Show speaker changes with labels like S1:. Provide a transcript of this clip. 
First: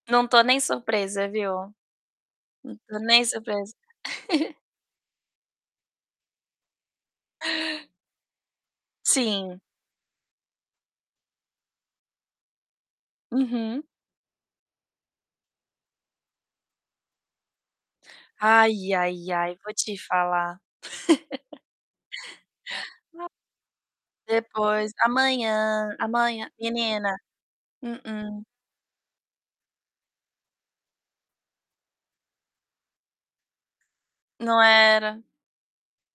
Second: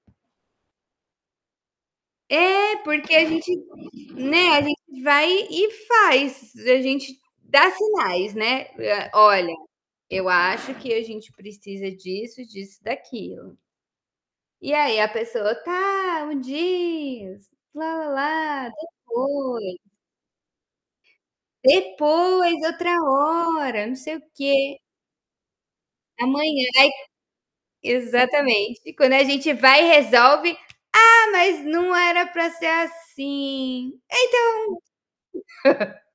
S1: Não tô nem surpresa, viu?
S2: É,
S1: Não tô
S2: porque
S1: nem
S2: a gente
S1: surpresa.
S2: né, a gente vai e faz. A gente dá sinais, né. Eh: "Olha,
S1: Sim.
S2: eu acho que a gente precisa disso, disso e daquilo."
S1: Uhum.
S2: E aí a pessoa: "Tá, um dias, lá-lá-lá,
S1: Ai, ai, ai. Vou
S2: depois"
S1: te falar.
S2: "depois, outra
S1: A
S2: hora não sei o quê".
S1: depois, amanhã, amanhã
S2: "Amanhã",
S1: menina,
S2: ai
S1: mm-mm.
S2: exatamente. E quando a gente vai e resolve: "Ah, mas não era pra ser assim". Então
S1: Não era.